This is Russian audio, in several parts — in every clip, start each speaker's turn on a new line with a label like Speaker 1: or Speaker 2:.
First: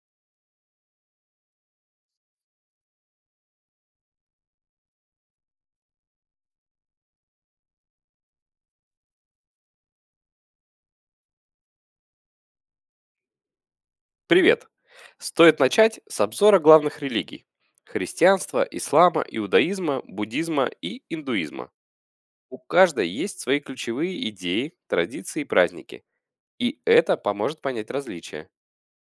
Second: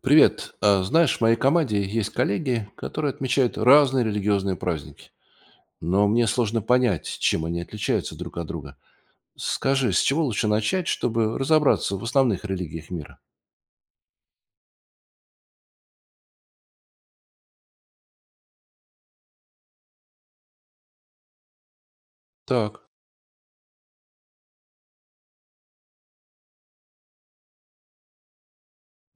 Speaker 1: Привет. Знаешь, в моей команде есть коллеги, которые отмечают разные религиозные праздники. Но мне сложно понять, чем они отличаются друг от друга. Скажи, с чего лучше начать, чтобы разобраться в основных религиях мира?
Speaker 2: Привет! Стоит начать с обзора главных религий – христианства, ислама, иудаизма, буддизма и индуизма. У
Speaker 1: Так.
Speaker 2: каждой есть свои ключевые идеи, традиции и праздники. И это поможет понять различия.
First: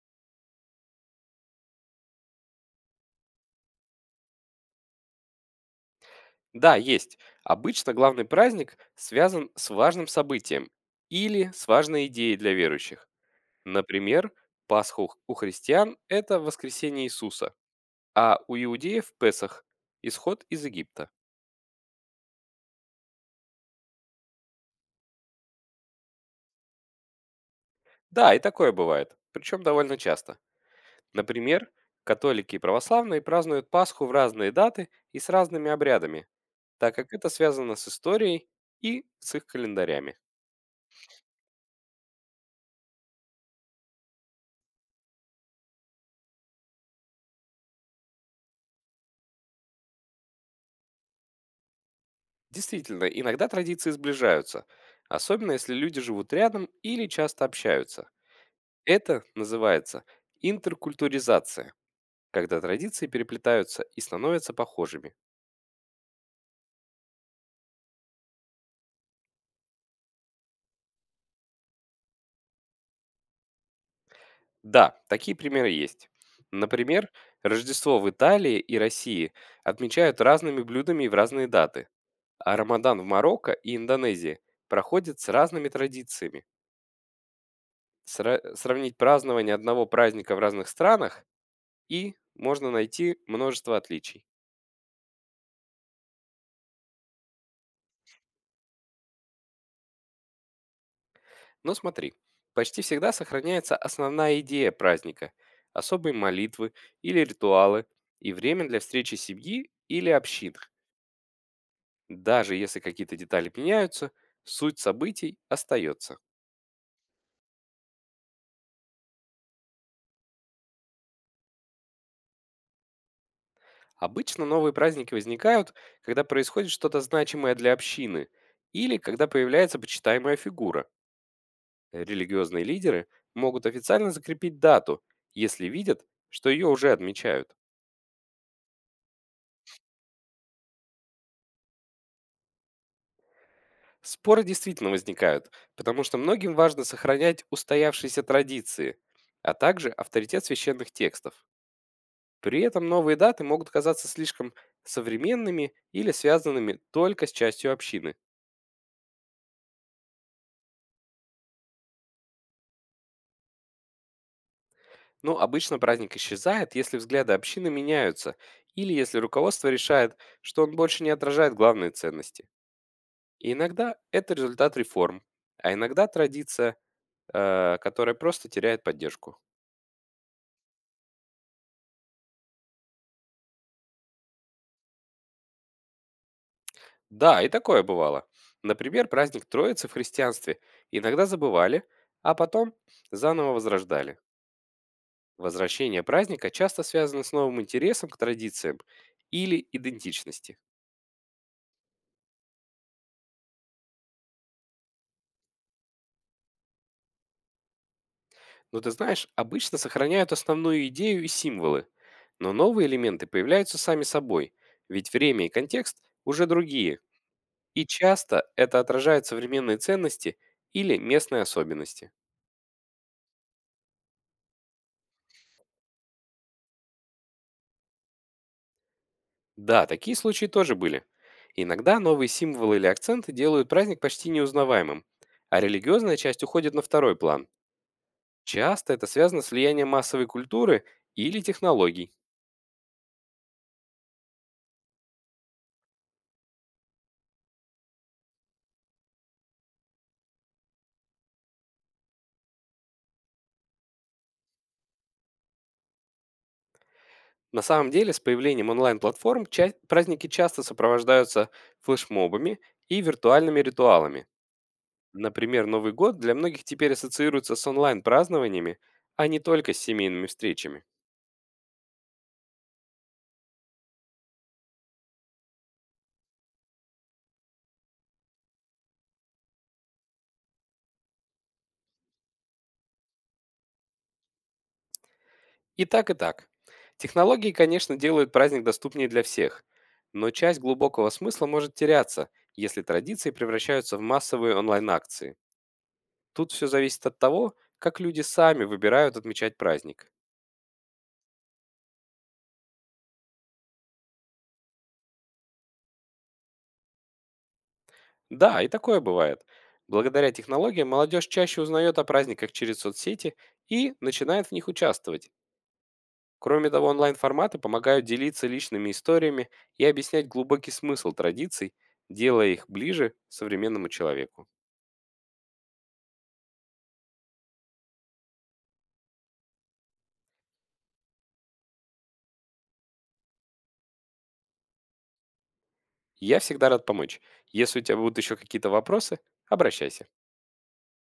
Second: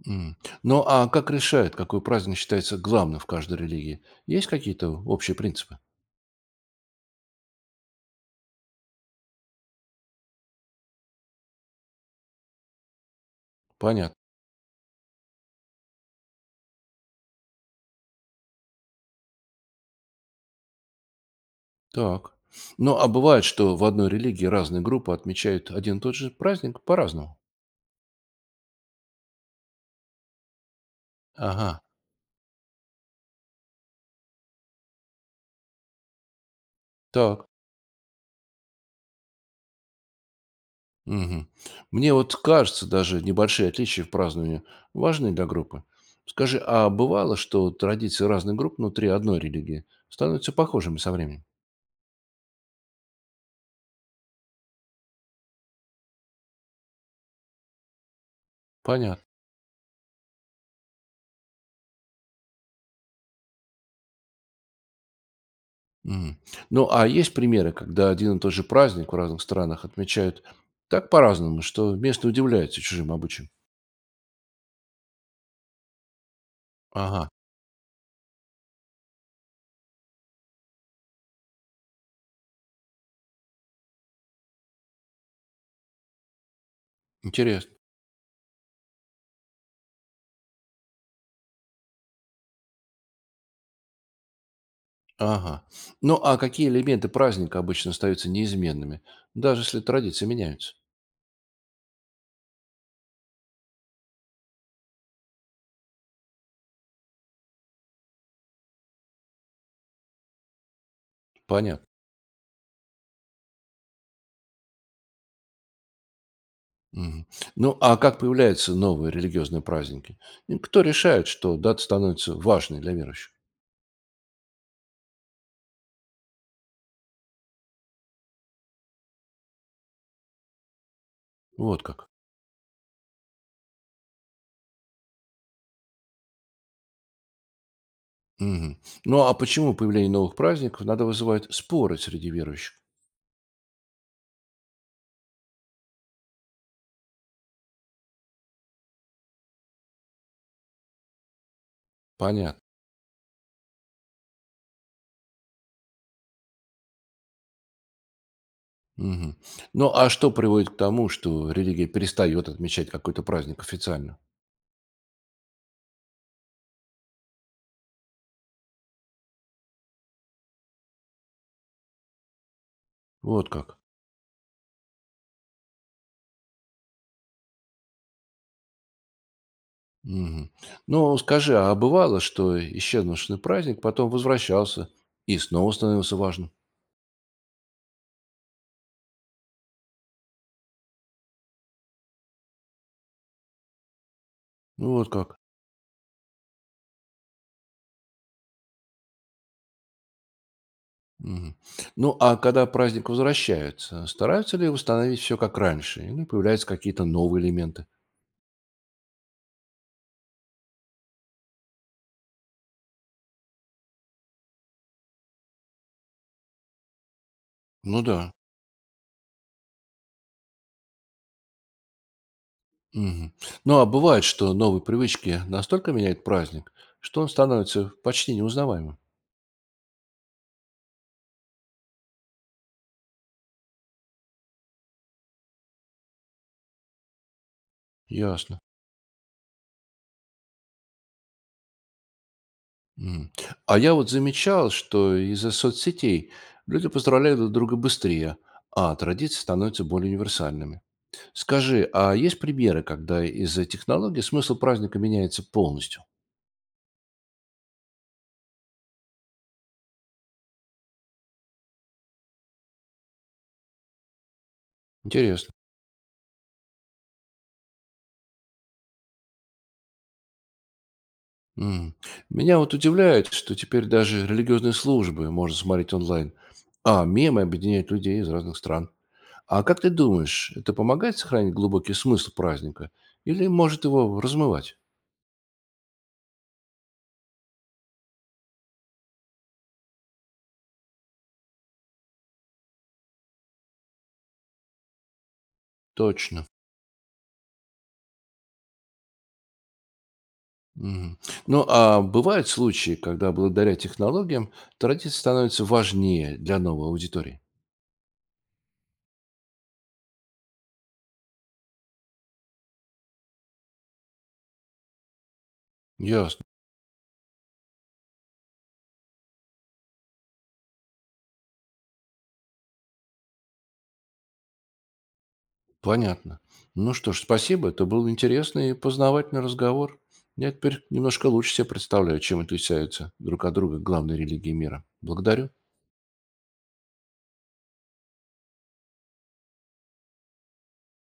Speaker 1: М. Ну а как решают, какой праздник считается главным в каждой религии? Есть какие-то общие принципы?
Speaker 2: Да, есть. Обычно главный праздник связан с важным событием или с важной идеей для верующих.
Speaker 1: Понятно.
Speaker 2: Например, Пасху у христиан – это воскресение Иисуса, а у иудеев – Песах – исход из Египта.
Speaker 1: Так. Ну а бывает, что в одной религии разные группы отмечают один и тот же праздник по-разному?
Speaker 2: Да, и такое бывает, причем довольно часто. Например,
Speaker 1: Ага.
Speaker 2: католики и православные празднуют Пасху в разные даты и с разными обрядами, так как это
Speaker 1: Так.
Speaker 2: связано с историей и с их календарями.
Speaker 1: Мгм. Мне вот кажется, даже небольшие отличия в праздновании важны для группы. Скажи, а бывало, что традиции разных групп внутри одной религии становятся похожими со временем?
Speaker 2: Действительно, иногда традиции сближаются, особенно если люди живут рядом или часто общаются. Это
Speaker 1: Понятно.
Speaker 2: называется интеркультуризация, когда традиции переплетаются и становятся похожими.
Speaker 1: Мгм. Ну, а есть примеры, когда один и тот же праздник в разных странах отмечают так по-разному, что местные удивляются чужим обычаям?
Speaker 2: Да, такие примеры есть. Например,
Speaker 1: Ага,
Speaker 2: Рождество в Италии и России отмечают разными блюдами в разные даты, а Рамадан в Марокко и Индонезии проходит с разными традициями.
Speaker 1: интересно.
Speaker 2: Сравнить празднование одного праздника в разных странах и можно найти множество отличий.
Speaker 1: Ага. Ну, а какие элементы праздника обычно остаются неизменными, даже если традиции меняются?
Speaker 2: Но смотри, почти всегда сохраняется основная идея праздника, особые молитвы или ритуалы и время для встречи семьи или общин.
Speaker 1: Понятно.
Speaker 2: Даже если какие-то детали меняются, суть событий остается.
Speaker 1: Мгм. Ну, а как появляются новые религиозные праздники? И кто решает, что дата становится важной для верующих?
Speaker 2: Обычно новые праздники возникают, когда происходит что-то значимое для общины или когда появляется почитаемая фигура.
Speaker 1: Вот как.
Speaker 2: Религиозные лидеры могут официально закрепить дату, если видят, что ее уже отмечают.
Speaker 1: Мгм. Ну, а почему появление новых праздников надо вызывать споры среди верующих?
Speaker 2: Споры действительно возникают, потому что многим важно сохранять устоявшиеся традиции, а также авторитет священных текстов. При
Speaker 1: Понятно.
Speaker 2: этом новые даты могут казаться слишком современными или связанными только с частью общины.
Speaker 1: Мгм. Ну, а что приводит к тому, что религия перестает отмечать какой-то праздник официально?
Speaker 2: Но обычно праздник исчезает, если взгляды общины меняются или если руководство решает, что он больше не отражает главные ценности.
Speaker 1: Вот
Speaker 2: И
Speaker 1: как.
Speaker 2: иногда это результат реформ, а иногда традиция, которая просто теряет поддержку.
Speaker 1: Мгм. Ну, скажи, а бывало, что исчезнувший праздник потом возвращался и снова становился важным?
Speaker 2: Да, и такое бывало. Например, праздник Троицы в христианстве иногда забывали, а потом заново возрождали.
Speaker 1: Ну, вот как.
Speaker 2: Возвращение праздника часто связано с новым интересом к традициям или идентичности.
Speaker 1: Мгм. Ну, а когда праздник возвращается, стараются ли восстановить все как раньше? Или появляются какие-то новые элементы?
Speaker 2: Но ты знаешь, обычно сохраняют основную идею и символы, но новые элементы появляются сами собой, ведь время и контекст уже другие, и
Speaker 1: Ну да.
Speaker 2: часто это отражает современные ценности или местные особенности.
Speaker 1: Мгм. Ну, а бывает, что новые привычки настолько меняют праздник, что он становится почти неузнаваемым.
Speaker 2: Да, такие случаи тоже были. Иногда новые символы или акценты делают праздник почти неузнаваемым, а религиозная часть уходит на второй план.
Speaker 1: Ясно.
Speaker 2: Часто это связано с влиянием массовой культуры или технологий.
Speaker 1: Мгм. А я вот замечал, что из-за соцсетей люди поздравляют друг друга быстрее, а традиции становятся более универсальными. Скажи, а есть примеры, когда из-за технологий смысл праздника меняется полностью?
Speaker 2: На самом деле, с появлением онлайн-платформ праздники часто сопровождаются флешмобами и виртуальными ритуалами.
Speaker 1: Интересно.
Speaker 2: Например, Новый год для многих теперь ассоциируется с онлайн-празднованиями, а не только с семейными встречами.
Speaker 1: М. Меня вот удивляет, что теперь даже религиозные службы можно смотреть онлайн, а мемы объединяют людей из разных стран. А как ты думаешь, это помогает сохранить глубокий смысл праздника или может его размывать?
Speaker 2: И так, и так. Технологии, конечно, делают праздник доступнее для всех, но часть глубокого смысла может теряться, если традиции превращаются в массовые онлайн-акции.
Speaker 1: Точно.
Speaker 2: Тут все зависит от того, как люди сами выбирают отмечать праздник.
Speaker 1: Мгм. Ну, а бывают случаи, когда благодаря технологиям традиция становится важнее для новой аудитории?
Speaker 2: Да, и такое бывает. Благодаря технологиям молодежь чаще узнает о праздниках через соцсети и начинает в них участвовать.
Speaker 1: Ясно.
Speaker 2: Кроме того, онлайн-форматы помогают делиться личными историями и объяснять глубокий смысл традиций, делая их ближе современному человеку.
Speaker 1: Понятно. Ну что ж, спасибо. Это был интересный и познавательный разговор. Я теперь немножко лучше себе представляю, чем отличаются друг от друга главные религии мира. Благодарю.
Speaker 2: Я всегда рад помочь. Если у тебя будут еще какие-то вопросы, обращайся.